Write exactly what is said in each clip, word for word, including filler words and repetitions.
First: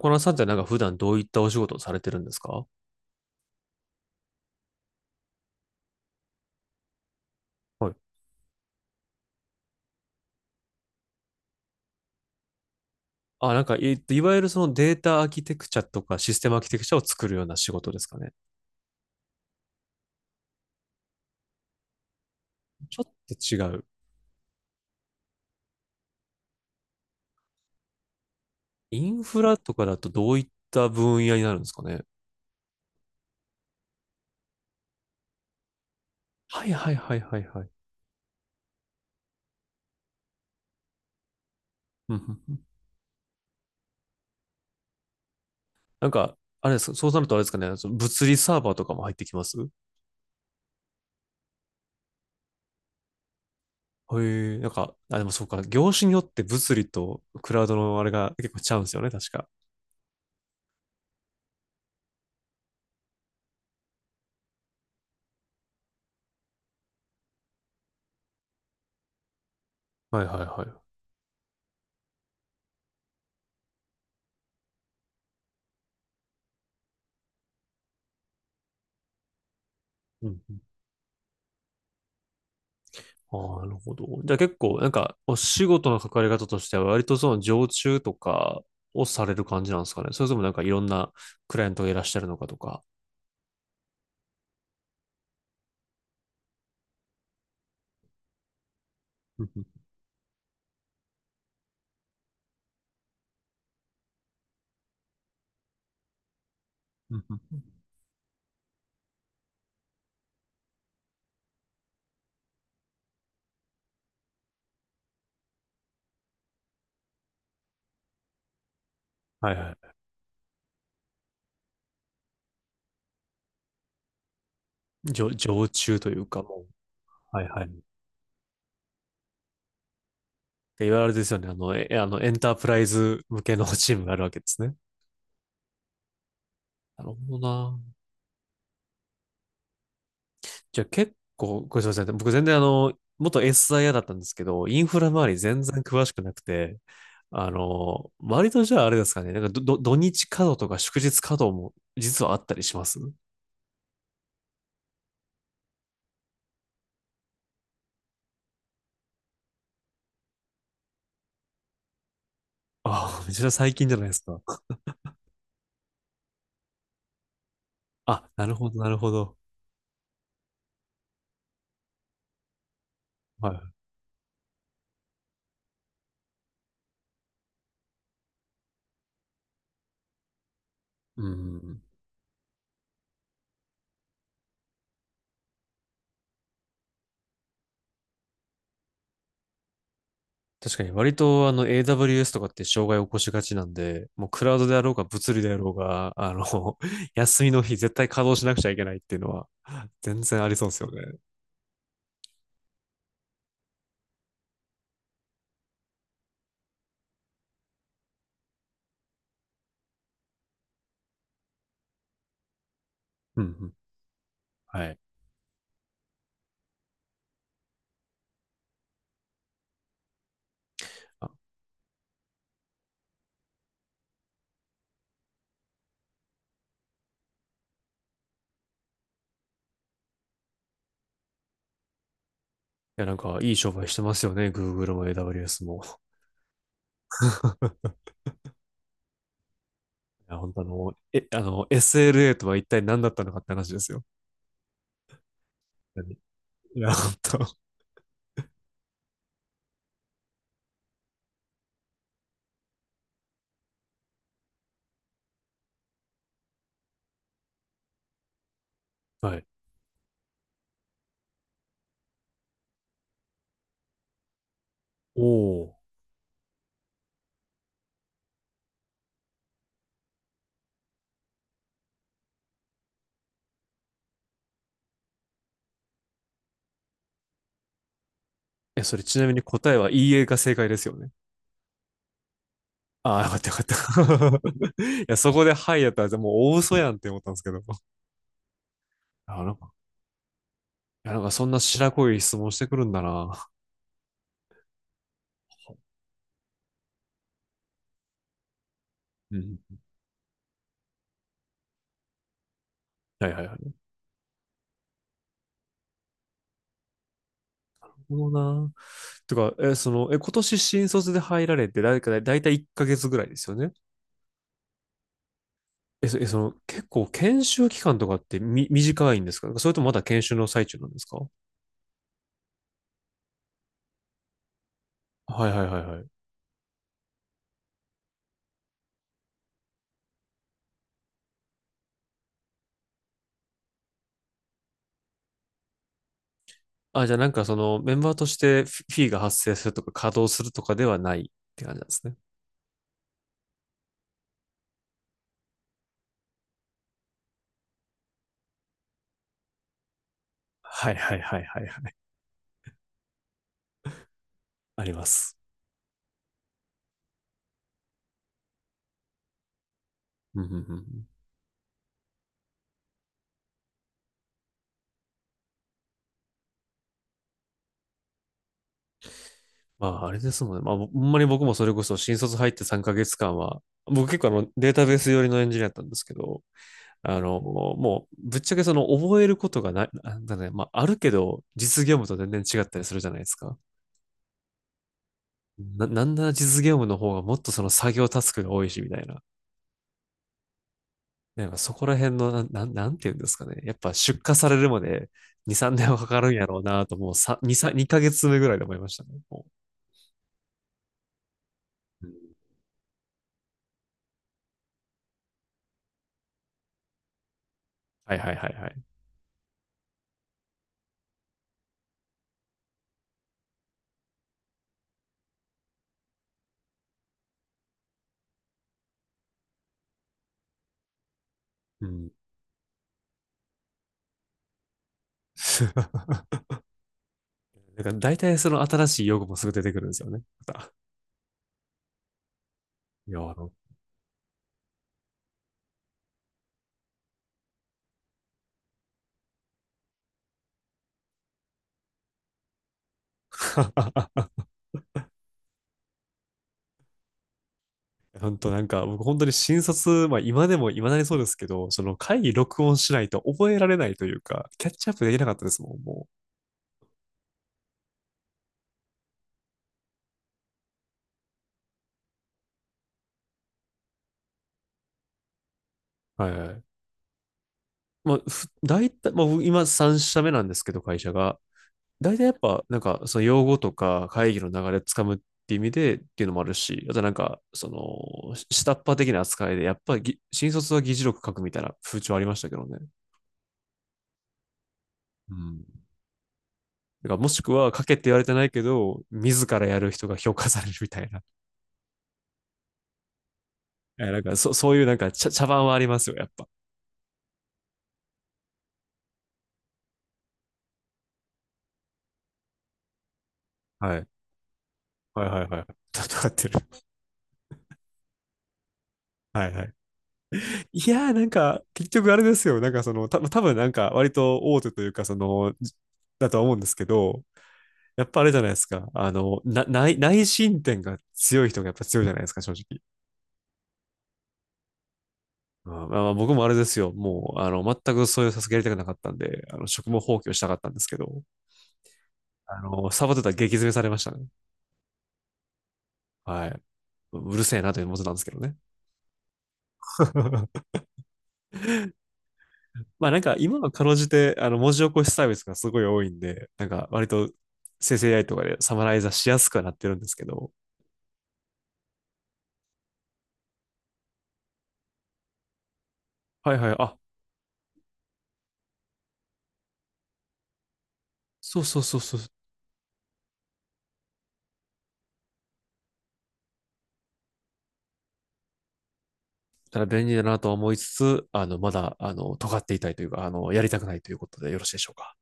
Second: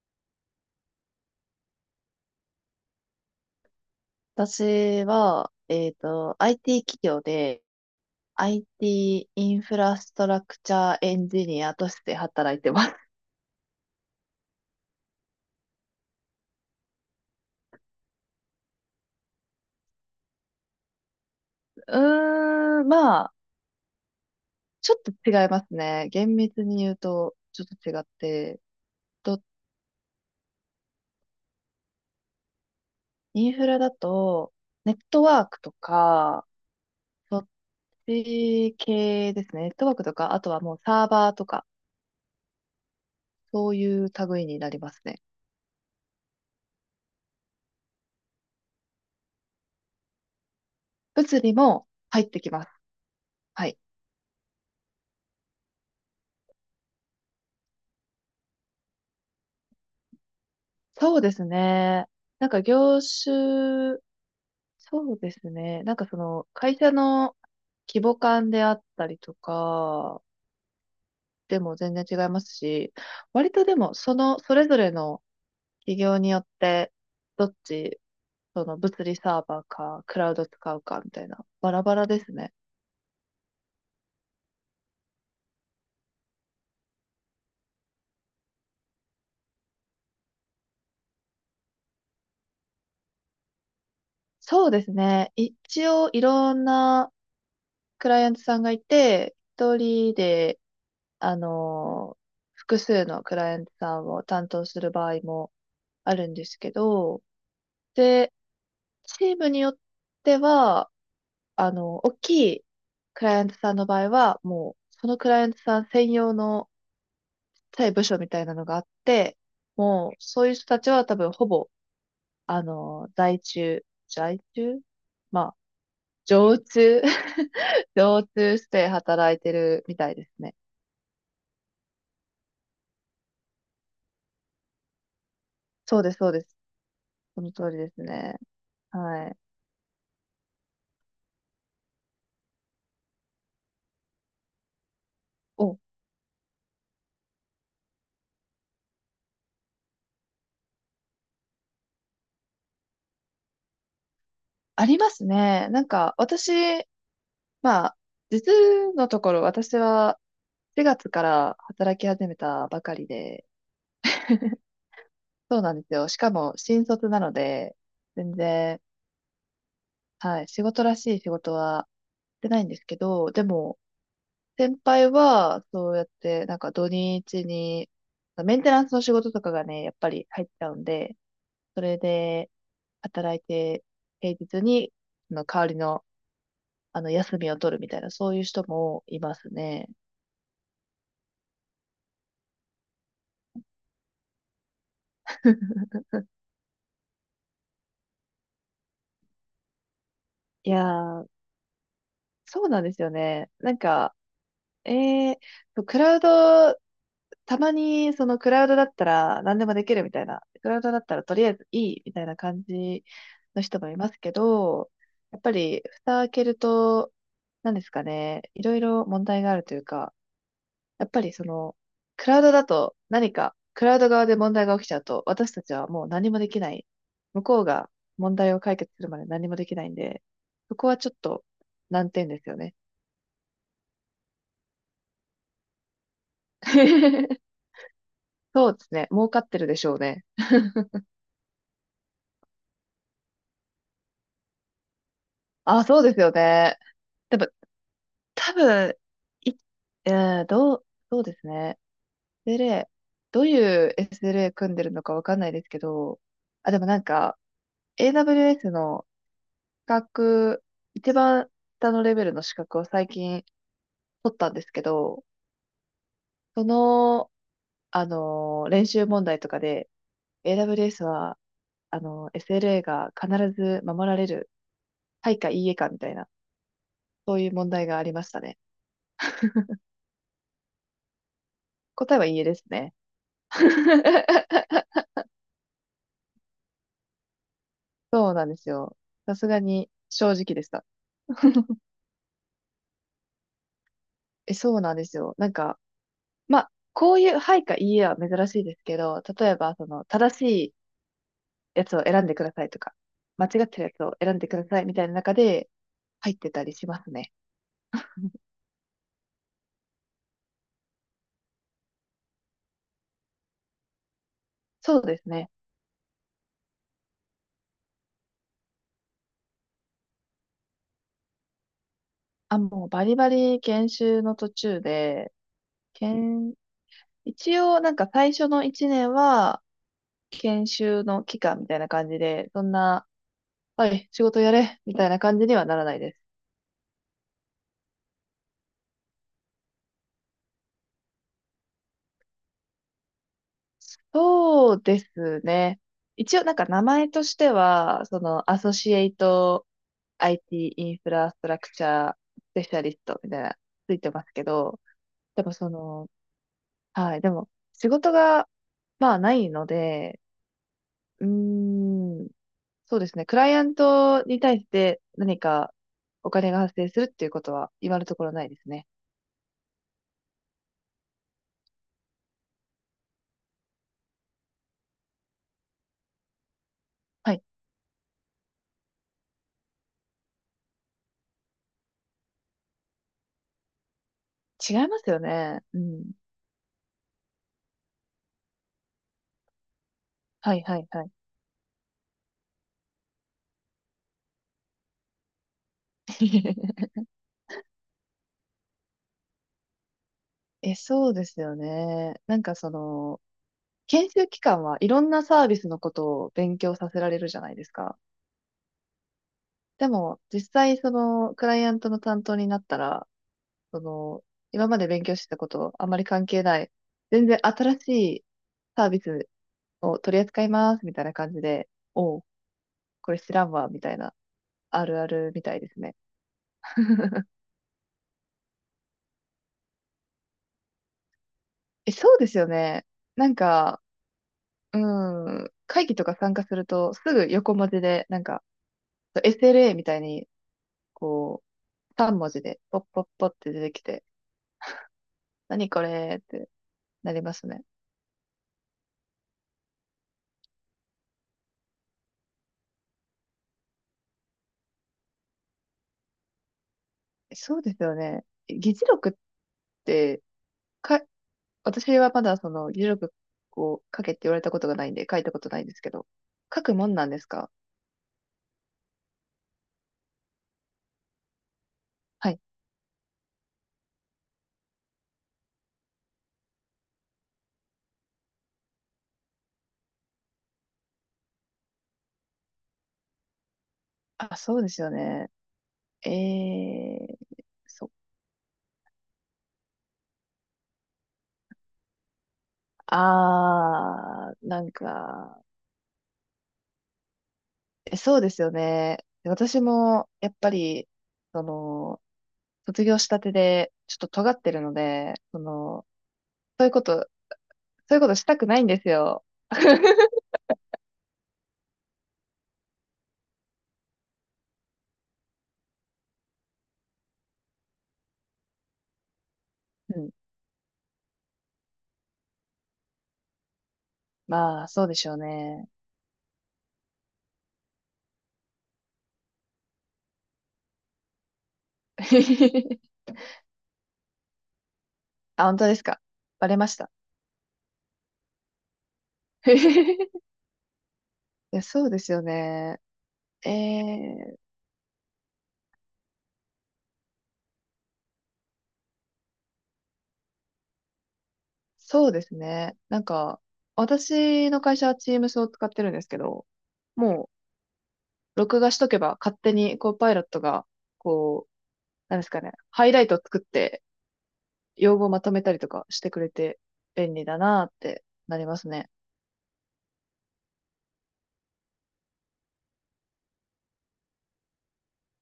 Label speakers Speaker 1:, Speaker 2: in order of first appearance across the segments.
Speaker 1: このさんってなんか普段どういったお仕事をされてるんですか？
Speaker 2: 私は、えっと、アイティー 企業で
Speaker 1: はい。
Speaker 2: IT イティーインフラストラクチャーエンジニアとして働いてます。
Speaker 1: あ、なんか、いいわゆるそのデータアーキテクチャとかシステムアーキテクチャを作るような仕事ですかね。
Speaker 2: うーん、
Speaker 1: ちょっ
Speaker 2: まあ、
Speaker 1: と違う。
Speaker 2: ちょっと違いますね。厳密に言うと、ちょっと違って。
Speaker 1: イン
Speaker 2: と、
Speaker 1: フラとかだとどういった分野になるんですかね。
Speaker 2: インフラだと、ネットワークとか、
Speaker 1: はいはいはいは
Speaker 2: そ
Speaker 1: い
Speaker 2: っ
Speaker 1: はい。
Speaker 2: ち系ですね。ネットワークとか、あとはもうサーバーとか、
Speaker 1: うんうんうん。
Speaker 2: そういう類になりますね。
Speaker 1: なんか、あれですか、そうなるとあれですかね、その物理サーバーとかも入ってきます？
Speaker 2: 物理も入ってきます。はい。
Speaker 1: へ。え、なんか、あ、でもそうか、業種によって物理とクラウドのあれが結構ちゃうんですよね、確か。
Speaker 2: そうですね。なんか業種、そうですね。なんかその、会社の規模感であったりと
Speaker 1: は
Speaker 2: か、
Speaker 1: いはいはい。
Speaker 2: でも全然違いますし、割とでも、その、それぞれの企業によって、どっち、その物理サーバーか、ク
Speaker 1: う
Speaker 2: ラウ
Speaker 1: ん
Speaker 2: ド
Speaker 1: うん。
Speaker 2: 使うかみたいな、バラバラですね。
Speaker 1: ああ、なるほど。じゃあ結構、なんか、お仕事の関わり方としては、割とその常駐とかをされる感じなんですかね。それともなんかいろんなクライアントがいらっしゃるのかとか。
Speaker 2: そうですね。一応、いろんなクライアントさんがいて、
Speaker 1: うんう
Speaker 2: 一
Speaker 1: ん
Speaker 2: 人で、あの、複数のクライアントさんを担当する場合もあるんですけ
Speaker 1: う
Speaker 2: ど、
Speaker 1: んうん。
Speaker 2: で、チームによっては、あの、大きいクライアントさんの場合は、もう、そのクライアントさん専用のちっちゃい部署みたいなのがあって、
Speaker 1: はいはい。
Speaker 2: もう、そういう人たちは多分、ほぼ、あの、在中、在中
Speaker 1: 常
Speaker 2: まあ、
Speaker 1: 常駐というか、
Speaker 2: 常
Speaker 1: もう、
Speaker 2: 駐、
Speaker 1: はいはい。っ
Speaker 2: 常駐して働いてるみたいですね。
Speaker 1: ていわゆるですよね。あの、えあのエンタープライズ向けのチームがあるわけですね。
Speaker 2: そうです、そうです。
Speaker 1: なるほど
Speaker 2: その通り
Speaker 1: な。
Speaker 2: ですね。はい。
Speaker 1: じゃあ結構、ごめんなさい。僕全然あの、元 エスアイエー だったんですけど、インフラ周り全
Speaker 2: お、
Speaker 1: 然詳しくなくて、あの、割とじゃああれですかね、なんかどど土日稼働とか祝日稼働も実はあったりします？
Speaker 2: ありますね。なんか、私、まあ、実のところ、私は、しがつから働き始めたばかり
Speaker 1: ああ、めち
Speaker 2: で、
Speaker 1: ゃ最近じゃないですか。
Speaker 2: そうなんですよ。しかも新卒なので、
Speaker 1: あ、
Speaker 2: 全
Speaker 1: なるほど、
Speaker 2: 然、
Speaker 1: なるほど。
Speaker 2: はい、仕事らしい仕事はしてないんですけど、で
Speaker 1: はい。
Speaker 2: も、先輩は、そうやって、なんか土日に、メンテナンスの仕事とかがね、やっぱり入っちゃうんで、
Speaker 1: うん。
Speaker 2: それで働いて、平日に、その代わりの、あの、休みを取るみたいな、そういう人もいますね。
Speaker 1: 確かに割とあの エーダブリューエス とかって障害を起こしがちなんで、もうクラウドであろうが物理であろうが、あの、休みの日絶対稼働しなくちゃいけないっていうのは全然ありそう
Speaker 2: い
Speaker 1: です
Speaker 2: や
Speaker 1: よね。
Speaker 2: ー、そうなんですよね。なんか、ええクラウド、たまにそのクラウドだったら何でもできるみたいな、クラウドだったらとりあえずいいみたいな感じ
Speaker 1: うんう
Speaker 2: の
Speaker 1: ん。
Speaker 2: 人もいますけ
Speaker 1: は
Speaker 2: ど、
Speaker 1: い。
Speaker 2: やっぱり蓋開けると、何ですかね、いろいろ問題があるというか、やっぱ
Speaker 1: あ。
Speaker 2: り
Speaker 1: い
Speaker 2: その、クラウドだと何か、クラウド側で問題が起きちゃうと、私たちはもう何もできない。向こうが問題を解決するまで何もできないんで、そこはちょっと難点ですよね。
Speaker 1: や、なんかいい商売してますよね。Google も エーダブリューエス も。
Speaker 2: そうですね、儲かってるでしょうね。
Speaker 1: いや、本当あの、え、あの、エスエルエー とは一体何だったのかって話ですよ。
Speaker 2: あ、そうですよね。
Speaker 1: いや、本
Speaker 2: でも、
Speaker 1: 当。
Speaker 2: 多分、い、えー、どう、そうですね。エスエルエー、どういう エスエルエー 組んでるのかわかんないですけど、あ、でもなんか、エーダブリューエス の
Speaker 1: はい。
Speaker 2: 資格、一番下のレベルの資格を最近取ったんですけ
Speaker 1: お
Speaker 2: ど、
Speaker 1: お。
Speaker 2: その、あのー、練習問題とかで、エーダブリューエス は、あの、エスエルエー が必ず守られる、はいかいいえかみたいな、そういう問題がありましたね。
Speaker 1: え、それちなみに答えは イーエー が正解ですよね。
Speaker 2: 答えはいいえですね。
Speaker 1: ああ、よかったよかった。いや、そこではいやったら、もう大嘘やんって思ったんですけど。
Speaker 2: そうなんですよ。さ
Speaker 1: あ、
Speaker 2: す
Speaker 1: なん
Speaker 2: が
Speaker 1: か、
Speaker 2: に正直でした。
Speaker 1: いや、なんかそんな白濃い質問してくるんだな。
Speaker 2: え、そうなんですよ。なんか、まあ、こういうはいかいいえは珍しいですけど、
Speaker 1: う
Speaker 2: 例え
Speaker 1: ん。
Speaker 2: ば、その、正しいやつを選んでくださいとか、
Speaker 1: はいはい
Speaker 2: 間
Speaker 1: はい。な
Speaker 2: 違っ
Speaker 1: る
Speaker 2: てるやつを選んでくださいみたいな中で入ってたりしますね。
Speaker 1: ほどな。てか、え、その、え、今年新卒で入られて、だいたい、だいたいいっかげつぐらいですよね。
Speaker 2: そうですね。
Speaker 1: え、そえその、結構研修期間とかってみ、短いんですか？それともまだ研修の最中なんですか？
Speaker 2: あ、もうバリバリ研修の途中で、
Speaker 1: はいはいはいはい。
Speaker 2: 研、一応なんか最初のいちねんは研修の期間みたいな感じで、そんな、はい、仕事やれみたいな感じにはならないです。
Speaker 1: あ、じゃあなんかその、メンバーとしてフィフィーが発生するとか、稼働するとかではないって感じなんですね。
Speaker 2: そうですね。一応なんか名前としては、そのアソシエイト IT イティー
Speaker 1: は
Speaker 2: イ
Speaker 1: い
Speaker 2: ンフ
Speaker 1: はい
Speaker 2: ラス
Speaker 1: はい
Speaker 2: トラ
Speaker 1: はい
Speaker 2: クチ
Speaker 1: はい。
Speaker 2: ャースペシャリストみたいなついてますけど、
Speaker 1: あります。
Speaker 2: でもその、はい、でも仕事がまあないので、
Speaker 1: うんうんうんうん。
Speaker 2: うーん、そうですね。クライアントに対して何かお金が発生するっていうことは今のところないですね。
Speaker 1: まあ、あれですもんね。まあ、ほんまに僕もそれこそ新卒入ってさんかげつかんは、僕結構あのデータベース寄りのエンジニアだったんですけど、あ
Speaker 2: は
Speaker 1: の、
Speaker 2: い。
Speaker 1: もう、ぶっちゃけその覚えることがない、なんだね、まあ、あるけど、実業務と全然違ったりするじゃないですか。
Speaker 2: 違いますよね。う
Speaker 1: な、な
Speaker 2: ん。
Speaker 1: んなら実業務の方がもっとその作業タスクが多いし、みたいな。
Speaker 2: はいはいはい。
Speaker 1: なんかそこら辺の、なん、なんなんていうんですかね。やっぱ出荷されるまでに、さんねんはかかるんやろうな と、もうさに、さん、にかげつめぐらいで思いましたね。もう。
Speaker 2: え、そうですよね。なんかその、研修期間はいろんなサービスのことを勉強させられるじゃないですか。
Speaker 1: はいはいはいはい。
Speaker 2: でも、実際そのクライアントの担当になったら、その、今まで勉強してたことあまり関係ない、全然新しいサービスを取り扱いますみたいな感じで、
Speaker 1: うん。
Speaker 2: おう、これ知らんわ、みたいな、あるあるみたいですね。
Speaker 1: なんか大体その新しい用語もすぐ出てくるんですよね。また。
Speaker 2: え、そうですよね。
Speaker 1: いや、な
Speaker 2: なん
Speaker 1: ん。
Speaker 2: か、うん、会議とか参加すると、すぐ横文字で、なんか、エスエルエー みたいに、こう、さん文字で、ポッポッポって出てきて、
Speaker 1: か
Speaker 2: 何これってなりますね。
Speaker 1: 本当なんか、僕本当に新卒、まあ今でも今だにそうですけど、その会議録音しないと覚えられないというか、キャッチアップできなかったですもん、も
Speaker 2: そうですよね。議事録って、か、私はまだその議事録を書けって言われたことがないんで、書いたことないんですけど、
Speaker 1: う。はいは
Speaker 2: 書
Speaker 1: い。
Speaker 2: くもんなんですか。
Speaker 1: まあ、大体、まあ僕今さん社目なんですけど、会社が。大体や
Speaker 2: は
Speaker 1: っ
Speaker 2: い。
Speaker 1: ぱ、なんか、その用語とか会議の流れつかむっていう意味でっていうのもあるし、あとなんか、その、下っ端的な扱いで、やっぱり新卒は議事録書くみたいな風潮ありましたけどね。
Speaker 2: あ、そうですよね。
Speaker 1: うん。
Speaker 2: え
Speaker 1: だから
Speaker 2: え
Speaker 1: もし
Speaker 2: ー、
Speaker 1: くは、賭
Speaker 2: そ、
Speaker 1: けって言われてないけど、自らやる人が評価されるみたいな。え、なん
Speaker 2: あ
Speaker 1: か
Speaker 2: ー、
Speaker 1: そ、
Speaker 2: なん
Speaker 1: そういうなんか茶、
Speaker 2: か、
Speaker 1: 茶番はありますよ、やっぱ。
Speaker 2: えそうですよね。私も、やっぱり、その、卒業したてで、ちょっ
Speaker 1: はい。
Speaker 2: と尖ってるので、
Speaker 1: はい
Speaker 2: そ
Speaker 1: はいはい。
Speaker 2: の、
Speaker 1: 戦ってる。
Speaker 2: そういうことそういうことしたくないんですよ。
Speaker 1: はいはい。いやー、なんか、結局あれですよ。なんかその、た多分なんか、割と大手というか、その、だとは思うんですけど、やっぱあれじゃないですか。あの、な内
Speaker 2: うん。
Speaker 1: 内申点が強い人がやっぱ強いじゃないですか、正直。
Speaker 2: まあ、そうでしょうね。
Speaker 1: うん。まあまあ、僕もあれですよ。もう、あの、全くそういうさすがやりたくなかったんで、あの、職務放棄をしたかったんですけど、あの、サボってたら激詰めされましたね。
Speaker 2: あ、本当ですか。
Speaker 1: は
Speaker 2: バレ
Speaker 1: い。
Speaker 2: ました。
Speaker 1: うるせえなという文字なんですけどね。
Speaker 2: い や、そうですよね。
Speaker 1: まあなんか
Speaker 2: え
Speaker 1: 今はかろうじて
Speaker 2: ー、
Speaker 1: あの文字起こしサービスがすごい多いんで、なんか割と生成 エーアイ とかでサマライザーしやすくはなってるんですけど、
Speaker 2: そうですね。なんか、私の会社は Teams を使ってるんですけど、
Speaker 1: はいはい、あ、
Speaker 2: もう、録画しとけば勝手に、こう、パイロットが、こう、
Speaker 1: そうそうそうそ
Speaker 2: なん
Speaker 1: う、
Speaker 2: で
Speaker 1: だ
Speaker 2: すかね、ハイライトを作って、用語をまとめたりとかしてくれて、便利だなーってなりますね。
Speaker 1: から便利だなとは思いつつ、あの、まだ、あの、尖っていたいというか、あの、やりたくないということでよろしいでしょうか。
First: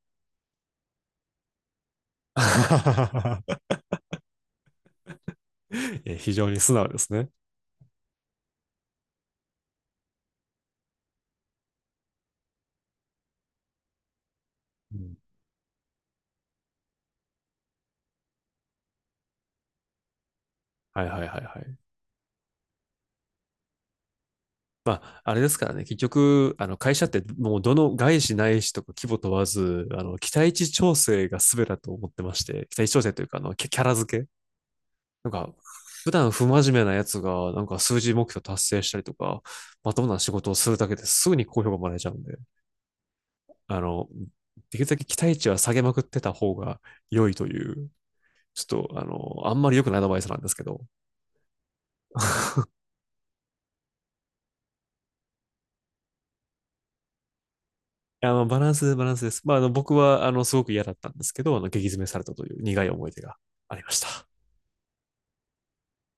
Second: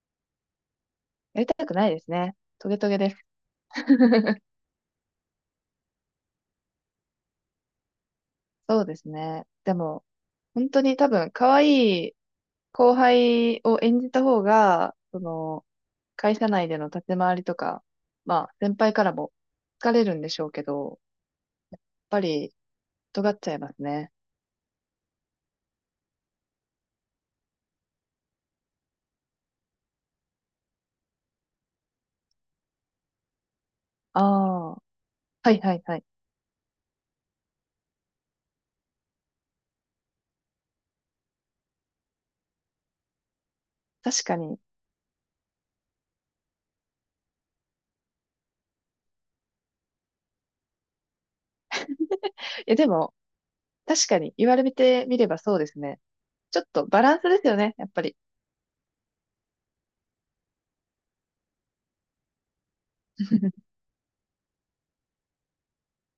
Speaker 2: やりたくないですね。トゲトゲです。
Speaker 1: え、非常に素直ですね。
Speaker 2: そうですね。でも、本当に多分、可愛い後輩を演じた方が、
Speaker 1: うん。
Speaker 2: その、会社内での立ち回りとか、まあ、先輩からも好かれるんでしょうけど、
Speaker 1: はい
Speaker 2: や
Speaker 1: はいはいはい。
Speaker 2: っぱり、尖っちゃいますね。
Speaker 1: まあ、あれですからね、結局、あの会社ってもうどの外資ないしとか規模問わず、あの期待値調整が全てだと思ってまして、期待値調整というかあのキャキャラ付
Speaker 2: あ
Speaker 1: け、
Speaker 2: あ、は
Speaker 1: なんか、
Speaker 2: いはいはい。
Speaker 1: 普段不真面目なやつがなんか数字目標達成したりとか、まともな仕事をするだけですぐに好評がもらえちゃうんで、あの、
Speaker 2: 確かに。
Speaker 1: できるだけ期待値は下げまくってた方が良いという、ちょっとあの、あんまり良くないアドバイスなんですけど、
Speaker 2: え、でも、確かに、言われてみればそうですね。ちょっとバランスですよね、やっぱり。
Speaker 1: あの、バランス、バランスです。まあ、あの、僕は、あの、すごく嫌だったんですけど、あの、激詰めされたという苦い思い出がありました。